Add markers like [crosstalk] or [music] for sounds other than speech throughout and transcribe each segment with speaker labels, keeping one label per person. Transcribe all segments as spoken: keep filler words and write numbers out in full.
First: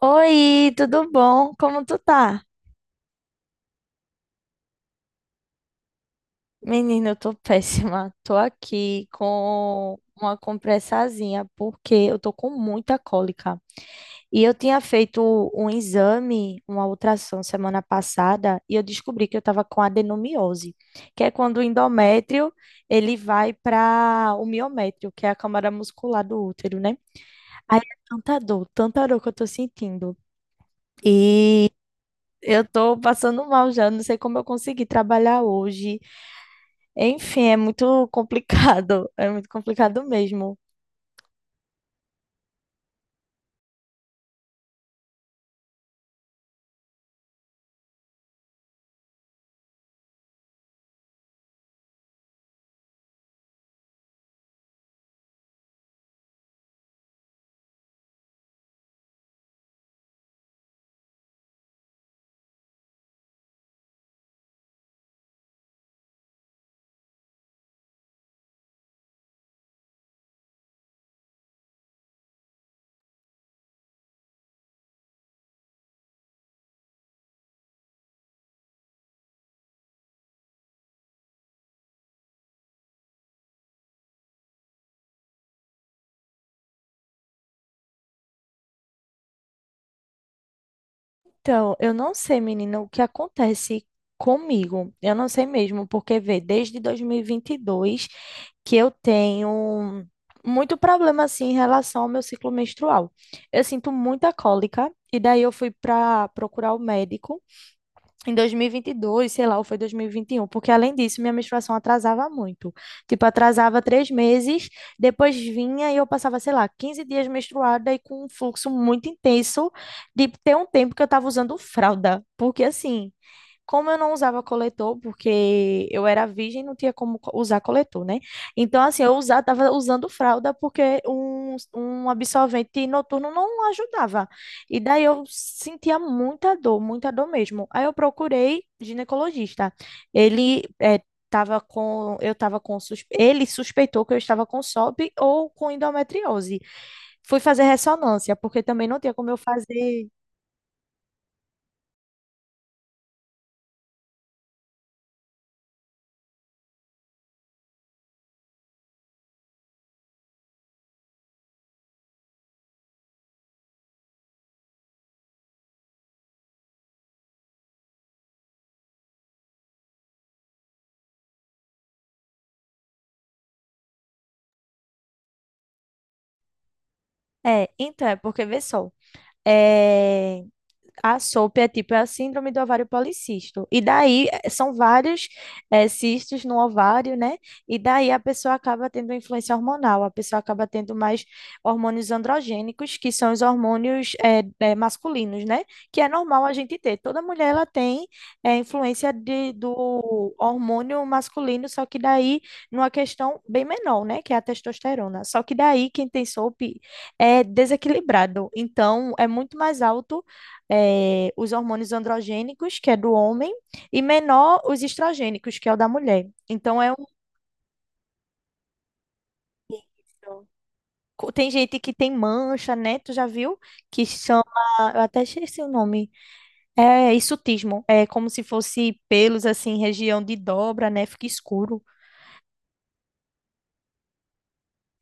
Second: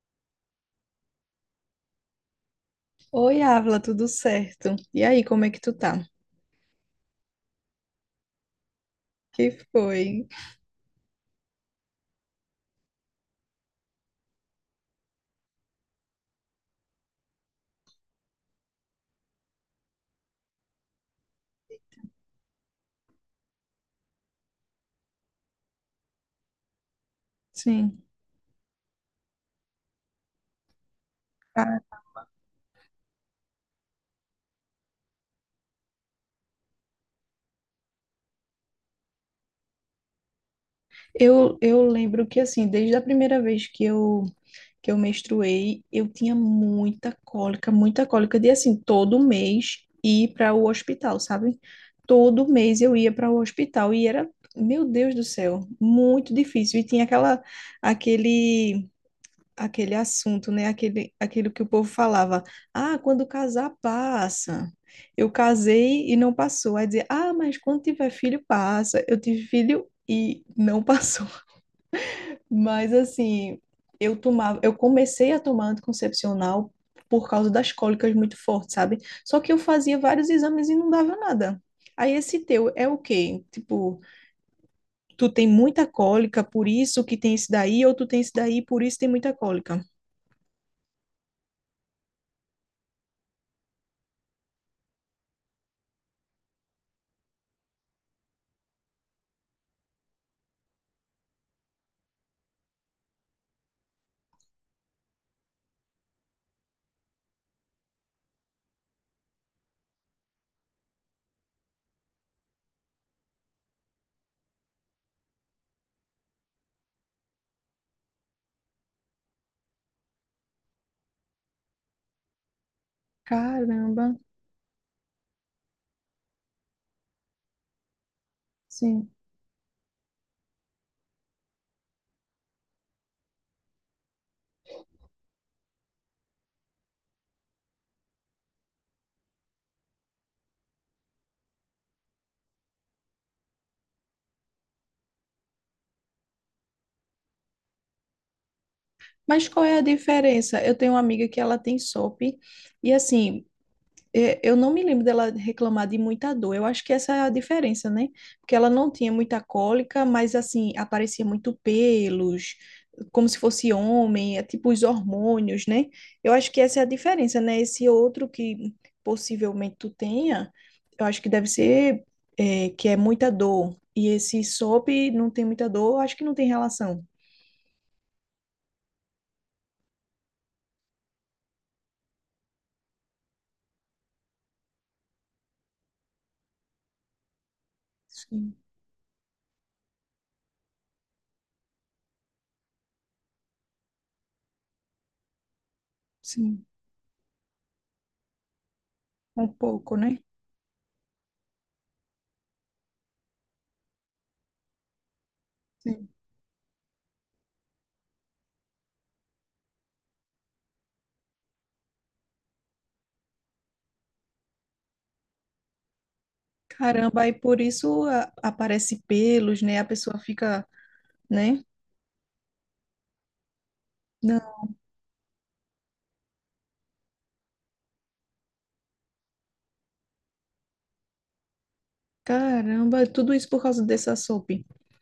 Speaker 1: Oi, tudo bom? Como tu tá?
Speaker 2: Oi, Ávila, tudo certo? E aí, como é que tu tá?
Speaker 1: Menina, eu tô [laughs] péssima. Tô aqui
Speaker 2: Que
Speaker 1: com
Speaker 2: foi?
Speaker 1: uma compressazinha porque eu tô com muita cólica. E eu tinha feito um exame, uma ultrassom semana passada, e eu descobri que eu tava com adenomiose, que é quando o endométrio ele vai para o miométrio, que é a câmara muscular do útero, né? Aí é
Speaker 2: Sim.
Speaker 1: tanta dor, tanta dor que eu tô sentindo. e
Speaker 2: Ah,
Speaker 1: Eu tô passando mal já, não sei como eu consegui trabalhar hoje. Enfim, é muito complicado, [laughs] é muito complicado mesmo.
Speaker 2: eu, eu lembro que, assim, desde a primeira vez que eu, que eu menstruei, eu tinha muita cólica, muita cólica de, assim, todo mês ir para o hospital, sabe? Todo mês eu ia para o hospital e era, meu Deus do céu, muito difícil. E tinha aquela, aquele aquele assunto, né? Aquele, aquilo que o povo falava. Ah, quando casar, passa. Eu casei e não passou. Aí dizer, ah, mas quando tiver filho, passa. Eu tive filho e não passou. [laughs] Mas assim, eu tomava, eu comecei a tomar anticoncepcional por causa das cólicas muito fortes, sabe? Só que eu fazia vários exames e não dava nada. Aí esse teu é o quê? Tipo, tu tem muita cólica, por isso que tem esse daí, ou tu tem esse daí, por isso tem muita cólica.
Speaker 1: Então, eu não sei, menina, o que acontece comigo. Eu não sei mesmo, porque vê, desde dois mil e e vinte e dois que eu tenho muito problema assim em relação ao meu ciclo menstrual. Eu sinto muita cólica e daí eu fui para procurar o médico. em dois mil e vinte e dois, sei lá, ou foi dois mil e vinte e um, porque além disso, minha menstruação atrasava muito. Tipo, atrasava três meses, depois vinha e eu passava, sei lá, quinze dias menstruada e com um fluxo muito intenso de ter um tempo que eu tava usando fralda. Porque assim, como eu não
Speaker 2: Caramba,
Speaker 1: usava coletor, porque eu era virgem, não tinha como co- usar coletor, né? Então, assim,
Speaker 2: sim.
Speaker 1: eu usava, tava usando fralda porque um, um absorvente noturno não ajudava. E daí eu sentia muita dor, muita dor mesmo. Aí eu procurei ginecologista. Ele eh, tava com, eu tava com, sus- ele suspeitou que eu estava com S O P ou com endometriose. Fui fazer ressonância, porque também não tinha como eu
Speaker 2: Mas qual é a
Speaker 1: fazer.
Speaker 2: diferença? Eu tenho uma amiga que ela tem S O P e assim, é, eu não me lembro dela reclamar de muita dor. Eu acho que essa é a diferença, né? Porque ela não tinha muita cólica, mas assim, aparecia muito pelos, como se fosse homem, é tipo os hormônios, né? Eu acho que essa é a diferença, né? Esse outro que possivelmente tu tenha, eu acho que deve ser, é, que é muita dor. E esse S O P não tem muita dor, eu acho que não tem relação.
Speaker 1: É, então, é porque, vê só. É, a S O P é tipo é a síndrome do ovário policístico. E daí eh, são vários eh, cistos no ovário, né? E daí a pessoa
Speaker 2: Sim,
Speaker 1: acaba tendo influência hormonal, a pessoa acaba tendo mais hormônios androgênicos, que são os hormônios eh, eh, masculinos, né? Que é normal a
Speaker 2: sim,
Speaker 1: gente ter. Toda mulher ela tem eh, influência
Speaker 2: um
Speaker 1: de,
Speaker 2: pouco, né?
Speaker 1: do hormônio masculino, só que daí numa questão bem menor, né? Que é a testosterona. Só que daí quem tem S O P é desequilibrado. Então é muito mais alto é, os hormônios androgênicos, que é do homem, e menor os estrogênicos, que é o da mulher. Então, é um
Speaker 2: Caramba, aí por isso a- aparece pelos, né? A pessoa fica,
Speaker 1: co- tem
Speaker 2: né?
Speaker 1: gente que tem mancha, né? Tu já viu? Que
Speaker 2: Não,
Speaker 1: chama. Eu até esqueci o nome. É, é hirsutismo. É como se fosse pelos, assim, região de dobra, né? Fica escuro.
Speaker 2: caramba, tudo isso por causa dessa sopa.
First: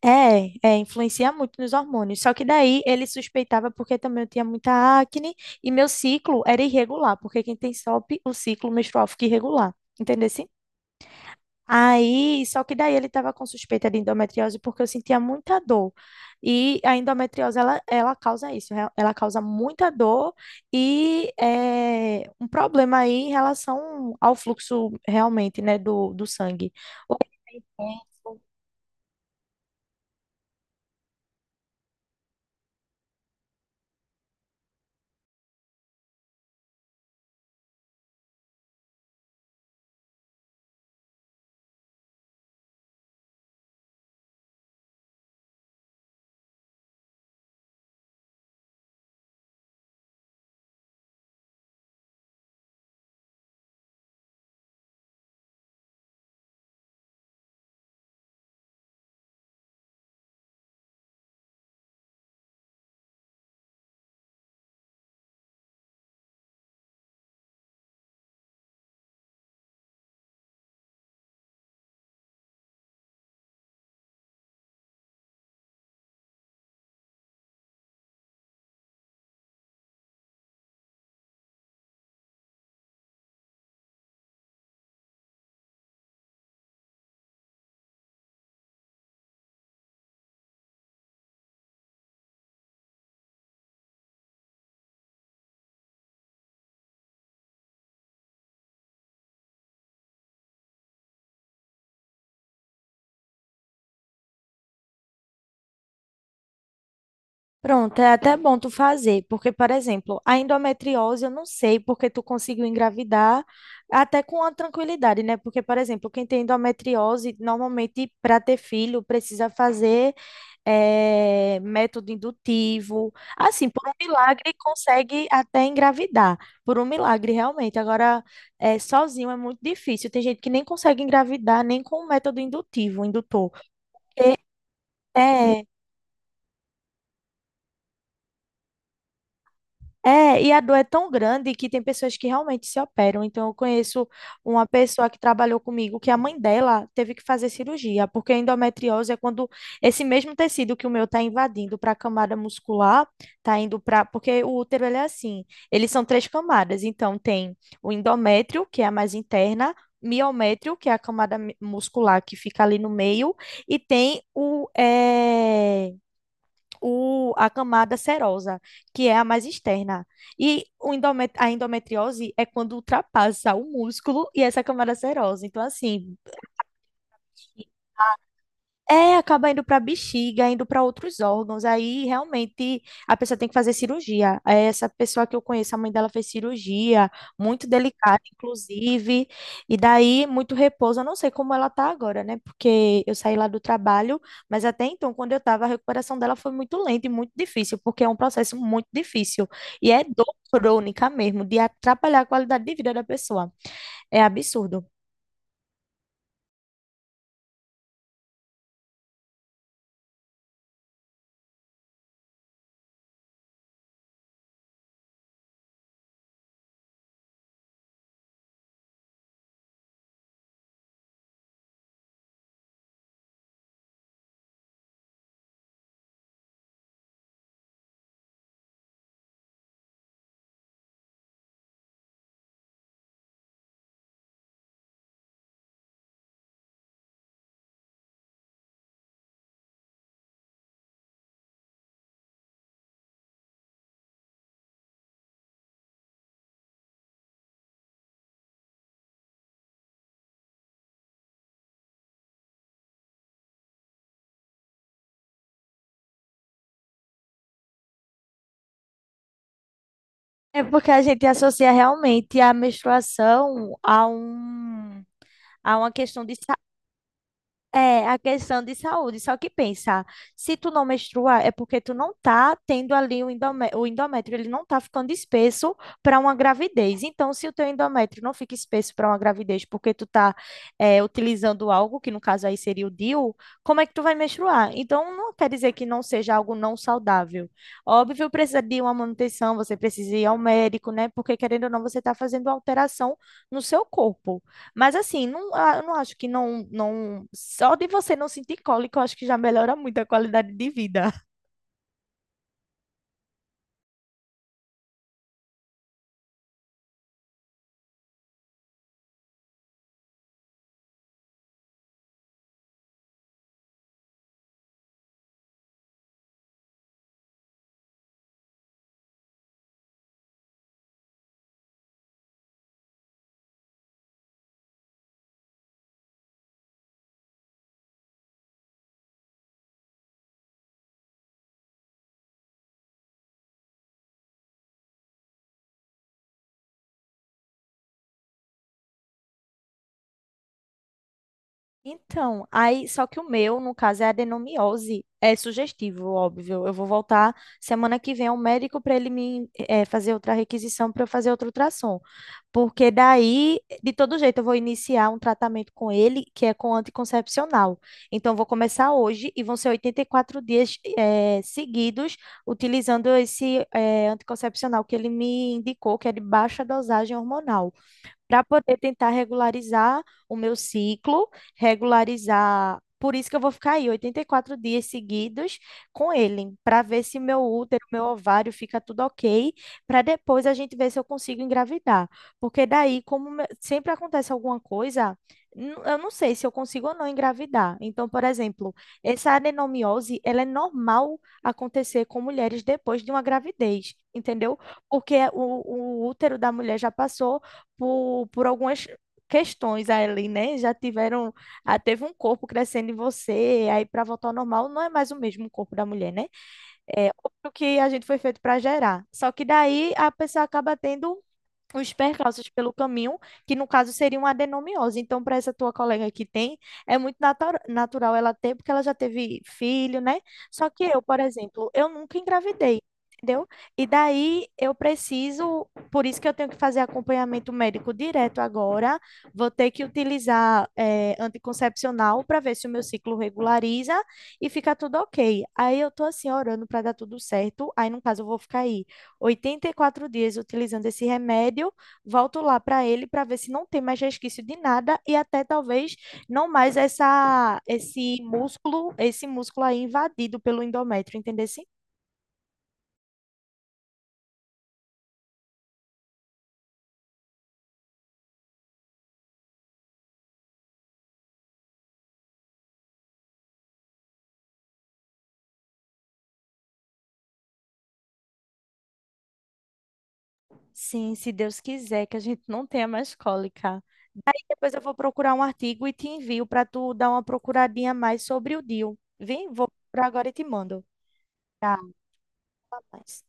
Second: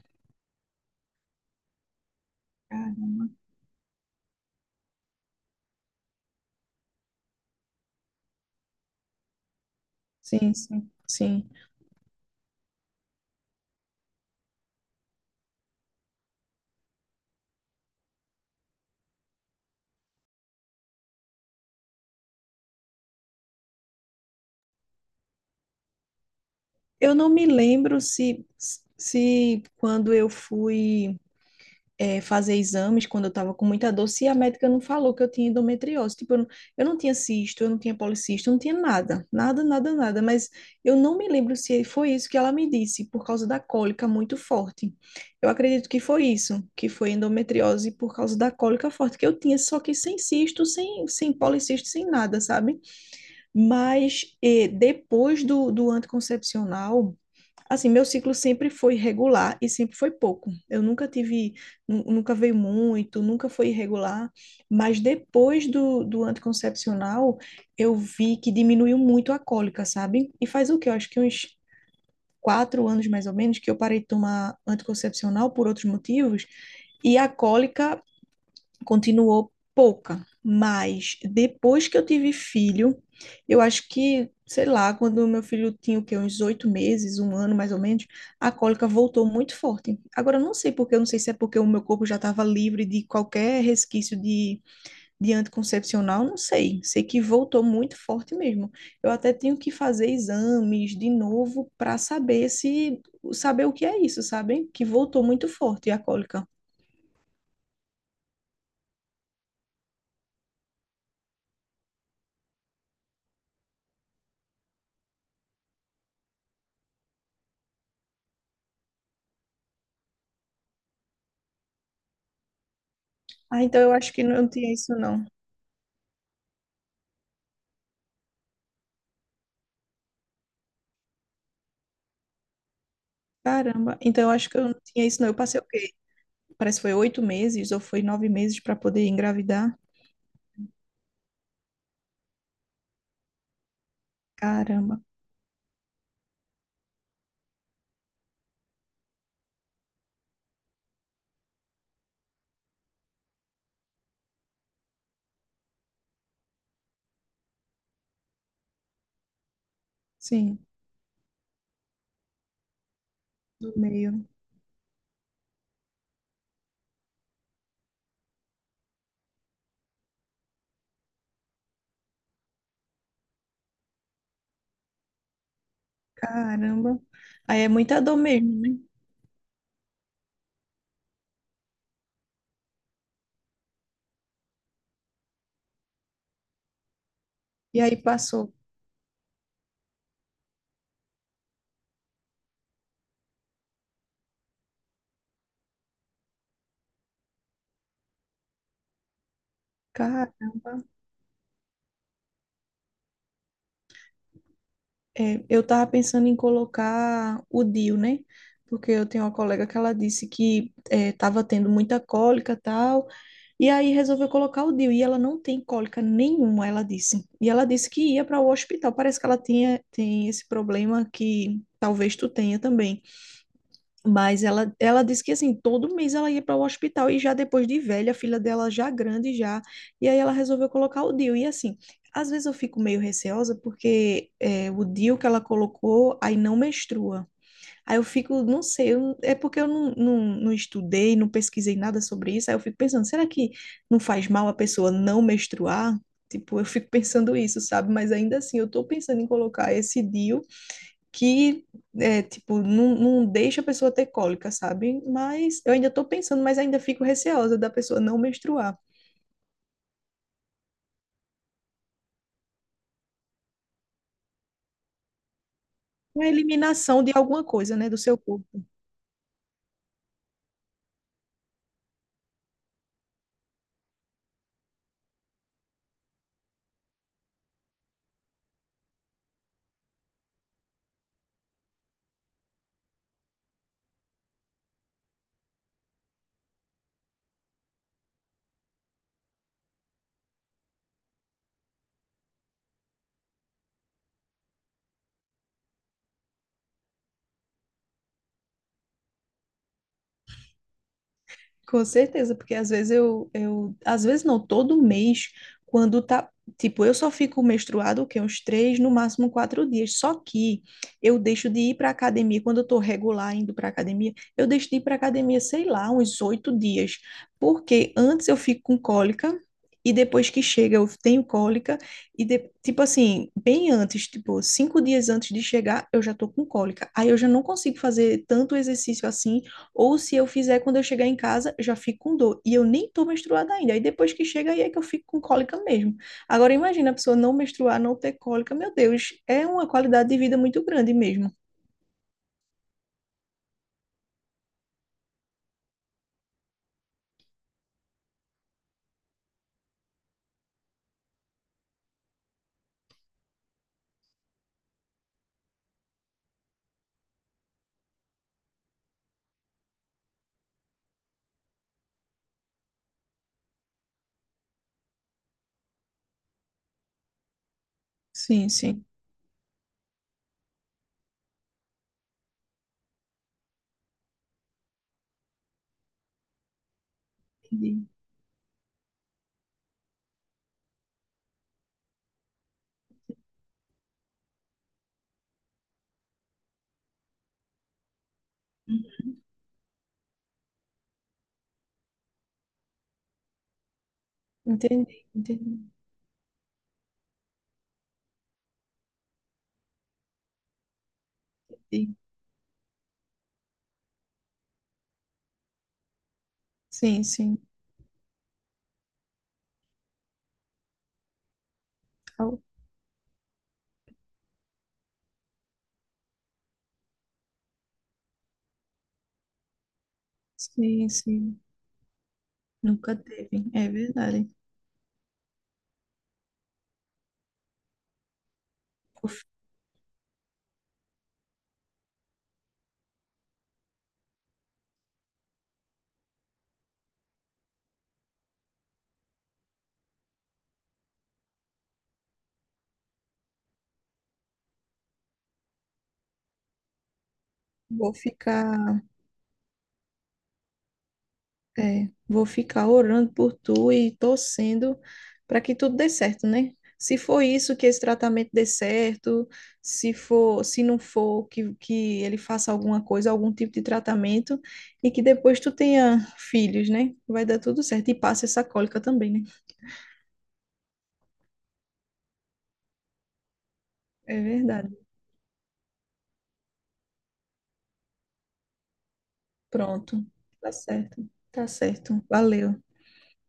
Speaker 1: É, é, influencia muito nos hormônios. Só que daí
Speaker 2: Ah,
Speaker 1: ele suspeitava porque também eu tinha muita acne e meu ciclo era irregular, porque quem tem S O P, o P, o ciclo menstrual fica irregular. Entendeu?
Speaker 2: sim, sim, sim.
Speaker 1: Aí, só que daí ele estava com suspeita de endometriose porque eu sentia muita dor. E a endometriose, ela, ela causa isso, né? Ela causa muita dor e é, um problema aí em relação ao fluxo realmente, né, do, do sangue.
Speaker 2: Eu não me lembro
Speaker 1: O
Speaker 2: se, se quando eu fui. É, fazer exames quando eu estava com muita dor, se a médica não falou que eu tinha endometriose. Tipo, eu não, eu não tinha cisto, eu não tinha policisto, eu não tinha nada, nada, nada, nada. Mas eu não me lembro se foi isso que ela me disse, por causa da cólica muito forte. Eu acredito que foi isso, que foi endometriose por causa da cólica forte que eu tinha, só que sem cisto, sem, sem policisto, sem nada, sabe? Mas eh, depois do, do anticoncepcional, assim, meu ciclo sempre foi regular e sempre foi pouco. Eu nunca tive, nu- nunca veio muito, nunca foi irregular, mas depois do, do anticoncepcional, eu vi que diminuiu muito a cólica, sabe? E faz o quê? Eu acho que uns quatro anos mais ou menos que eu parei de tomar anticoncepcional por outros motivos, e a cólica continuou pouca, mas depois que eu tive filho, eu acho que, sei lá, quando meu filho tinha o quê, uns oito meses, um ano mais ou menos, a cólica voltou muito forte. Agora, eu não sei porque, eu não sei se é porque o meu corpo já estava livre de qualquer resquício de, de anticoncepcional, não sei. Sei que voltou muito forte mesmo. Eu até tenho que fazer exames de novo para saber se, saber o que é isso, sabem? Que voltou muito forte a cólica.
Speaker 1: Pronto, é até bom tu fazer, porque, por exemplo, a endometriose eu não sei porque tu conseguiu engravidar até com a tranquilidade, né? Porque, por exemplo, quem tem endometriose, normalmente para ter filho precisa fazer eh, método indutivo.
Speaker 2: Ah,
Speaker 1: Assim,
Speaker 2: então
Speaker 1: por um
Speaker 2: eu acho que não
Speaker 1: milagre
Speaker 2: tinha isso, não.
Speaker 1: consegue até engravidar, por um milagre realmente. Agora, eh, sozinho é muito difícil. Tem gente que nem consegue engravidar nem com o método indutivo, indutor.
Speaker 2: Caramba, então eu acho que eu não tinha isso, não. Eu passei
Speaker 1: É,
Speaker 2: o quê? Parece que foi oito meses ou foi nove meses para poder engravidar.
Speaker 1: é, e a dor é tão grande que tem pessoas que realmente se operam. Então, eu conheço uma
Speaker 2: Caramba,
Speaker 1: pessoa que trabalhou comigo que a mãe dela teve que fazer cirurgia, porque a endometriose é quando esse mesmo tecido que o meu está invadindo para a camada muscular, está indo para. Porque o útero ele é assim, eles são três camadas. Então, tem o endométrio, que é a mais interna.
Speaker 2: sim,
Speaker 1: Miométrio, que é a camada mi- muscular que fica ali no meio,
Speaker 2: do
Speaker 1: e tem
Speaker 2: meio.
Speaker 1: o, eh, o, a camada serosa, que é a mais externa. E o endomet A endometriose é quando ultrapassa o músculo e essa camada serosa. Então, assim,
Speaker 2: Caramba. Aí é muita dor mesmo, né?
Speaker 1: é, acaba indo para bexiga, indo para outros órgãos. Aí realmente a pessoa tem que fazer cirurgia. É, essa pessoa que eu conheço, a mãe dela fez cirurgia, muito
Speaker 2: E aí
Speaker 1: delicada,
Speaker 2: passou.
Speaker 1: inclusive. E daí muito repouso. Eu não sei como ela tá agora, né? Porque eu saí lá do trabalho, mas até então, quando eu tava, a recuperação dela foi muito lenta e muito difícil, porque é um processo muito difícil. E é dor
Speaker 2: Caramba.
Speaker 1: crônica mesmo, de atrapalhar a qualidade de vida da pessoa. É absurdo.
Speaker 2: É, eu tava pensando em colocar o D I U, né? Porque eu tenho uma colega que ela disse que é, tava tendo muita cólica e tal, e aí resolveu colocar o D I U, e ela não tem cólica nenhuma, ela disse. E ela disse que ia para o hospital, parece que ela tinha, tem esse problema que talvez tu tenha também. Mas ela, ela disse que assim, todo mês ela ia para o hospital e já depois de velha, a filha dela já grande já, e aí ela resolveu colocar o D I U. E assim, às vezes eu fico meio receosa porque é, o D I U que ela colocou aí não menstrua. Aí eu fico, não sei, eu- é porque eu não, não, não estudei, não pesquisei nada sobre isso, aí eu fico pensando, será que não faz mal a pessoa não menstruar? Tipo, eu fico [laughs] pensando isso, sabe? Mas ainda assim, eu tô pensando em colocar esse D I U que é, tipo, não, não deixa a pessoa ter cólica, sabe? Mas eu ainda tô pensando, mas ainda fico receosa da pessoa não menstruar.
Speaker 1: É porque a gente associa realmente a menstruação a um, a uma questão
Speaker 2: Uma
Speaker 1: de
Speaker 2: eliminação de alguma coisa, né, do
Speaker 1: é a
Speaker 2: seu
Speaker 1: questão
Speaker 2: corpo.
Speaker 1: de saúde, só que pensa, se tu não menstruar é porque tu não tá tendo ali o endome- o endométrio, ele não tá ficando espesso para uma gravidez. Então, se o teu endométrio não fica espesso para uma gravidez porque tu tá é, utilizando algo, que no caso aí seria o D I U, como é que tu vai menstruar? Então, não quer dizer que não seja algo não saudável. Óbvio, precisa de uma manutenção, você precisa ir ao médico, né? Porque querendo ou não, você tá fazendo uma alteração no seu corpo. Mas assim, não, ah, eu não acho que não, não. Só de você não sentir cólica, eu acho que já melhora muito a qualidade de vida.
Speaker 2: Com certeza, porque às vezes eu, eu, às vezes não, todo mês, quando tá, tipo, eu só fico menstruada, o quê? Uns três, no máximo quatro dias. Só que eu deixo de ir para academia, quando eu tô regular indo para academia, eu deixo de ir para academia, sei lá, uns oito dias. Porque antes eu fico com cólica, e depois que chega eu tenho cólica, e de- tipo assim, bem antes, tipo, cinco dias antes de chegar, eu já tô com cólica. Aí eu já não consigo fazer tanto exercício assim ou se eu fizer quando eu chegar em casa, já fico com dor. E eu nem tô menstruada ainda. Aí depois que chega, aí é que eu fico com cólica mesmo. Agora imagina a pessoa não menstruar, não ter cólica. Meu Deus, é uma qualidade de vida muito grande mesmo.
Speaker 1: Então, aí, só que o meu, no caso, é adenomiose. É sugestivo, óbvio. Eu vou voltar semana que vem ao médico para ele me eh, fazer outra requisição para eu fazer outro ultrassom. Porque daí, de todo jeito, eu vou iniciar um tratamento com ele, que é com anticoncepcional. Então, eu vou começar hoje e vão ser oitenta e quatro dias eh, seguidos utilizando esse eh, anticoncepcional que ele me indicou, que é de baixa dosagem hormonal para
Speaker 2: Sim,
Speaker 1: poder
Speaker 2: sim.
Speaker 1: tentar regularizar o meu ciclo, regularizar. Por isso que eu vou ficar aí oitenta e quatro dias seguidos com ele, para ver se meu útero,
Speaker 2: Entendi.
Speaker 1: meu ovário fica tudo ok, para depois a gente ver se eu consigo engravidar. Porque daí, como me- sempre acontece alguma coisa, n- eu não sei se eu consigo ou não engravidar. Então, por exemplo, essa adenomiose, ela é normal acontecer com mulheres depois de uma gravidez, entendeu?
Speaker 2: Entendi,
Speaker 1: Porque
Speaker 2: entendi.
Speaker 1: o, o útero da mulher já passou por, por algumas questões ali, né? Já tiveram, ah,
Speaker 2: Entendi.
Speaker 1: teve um corpo crescendo em você, aí para voltar ao normal não é mais o mesmo corpo da mulher, né?
Speaker 2: Sim,
Speaker 1: É
Speaker 2: sim.
Speaker 1: o que a gente foi feito para gerar. Só que daí a pessoa acaba tendo os
Speaker 2: Au-
Speaker 1: percalços pelo caminho, que no caso seria uma adenomiose. Então, para essa tua colega que tem, é muito natu- natural ela ter, porque ela já teve filho, né? Só que
Speaker 2: Sim,
Speaker 1: eu, por
Speaker 2: sim.
Speaker 1: exemplo, eu nunca engravidei.
Speaker 2: Nunca teve.
Speaker 1: Entendeu?
Speaker 2: É
Speaker 1: E
Speaker 2: verdade.
Speaker 1: daí eu preciso, por isso que eu tenho que fazer acompanhamento médico direto agora.
Speaker 2: Vou fi-
Speaker 1: Vou ter que utilizar eh, anticoncepcional para ver se o meu ciclo regulariza e fica tudo ok. Aí eu tô assim orando para dar tudo certo. Aí no caso eu vou ficar aí oitenta e quatro dias utilizando esse remédio, volto lá para ele para ver se não tem mais resquício de nada e até talvez não mais essa
Speaker 2: Vou
Speaker 1: esse
Speaker 2: ficar.
Speaker 1: músculo, esse músculo aí invadido pelo endométrio, entendeu? Sim,
Speaker 2: É, vou ficar orando por tu e torcendo para que tudo dê certo, né? Se for isso que esse tratamento dê certo, se for, se não for, que, que ele faça alguma coisa, algum tipo de tratamento, e que depois tu tenha filhos, né? Vai dar tudo certo. E passa essa cólica também, né?
Speaker 1: sim se Deus quiser que a gente não tenha mais cólica.
Speaker 2: É verdade.
Speaker 1: Depois eu vou procurar um artigo e te envio para tu dar uma procuradinha mais sobre o D I U. Vem, vou
Speaker 2: Pronto.
Speaker 1: procurar agora e te
Speaker 2: Tá
Speaker 1: mando.
Speaker 2: certo. Tá
Speaker 1: Tá,
Speaker 2: certo. Valeu.
Speaker 1: mas...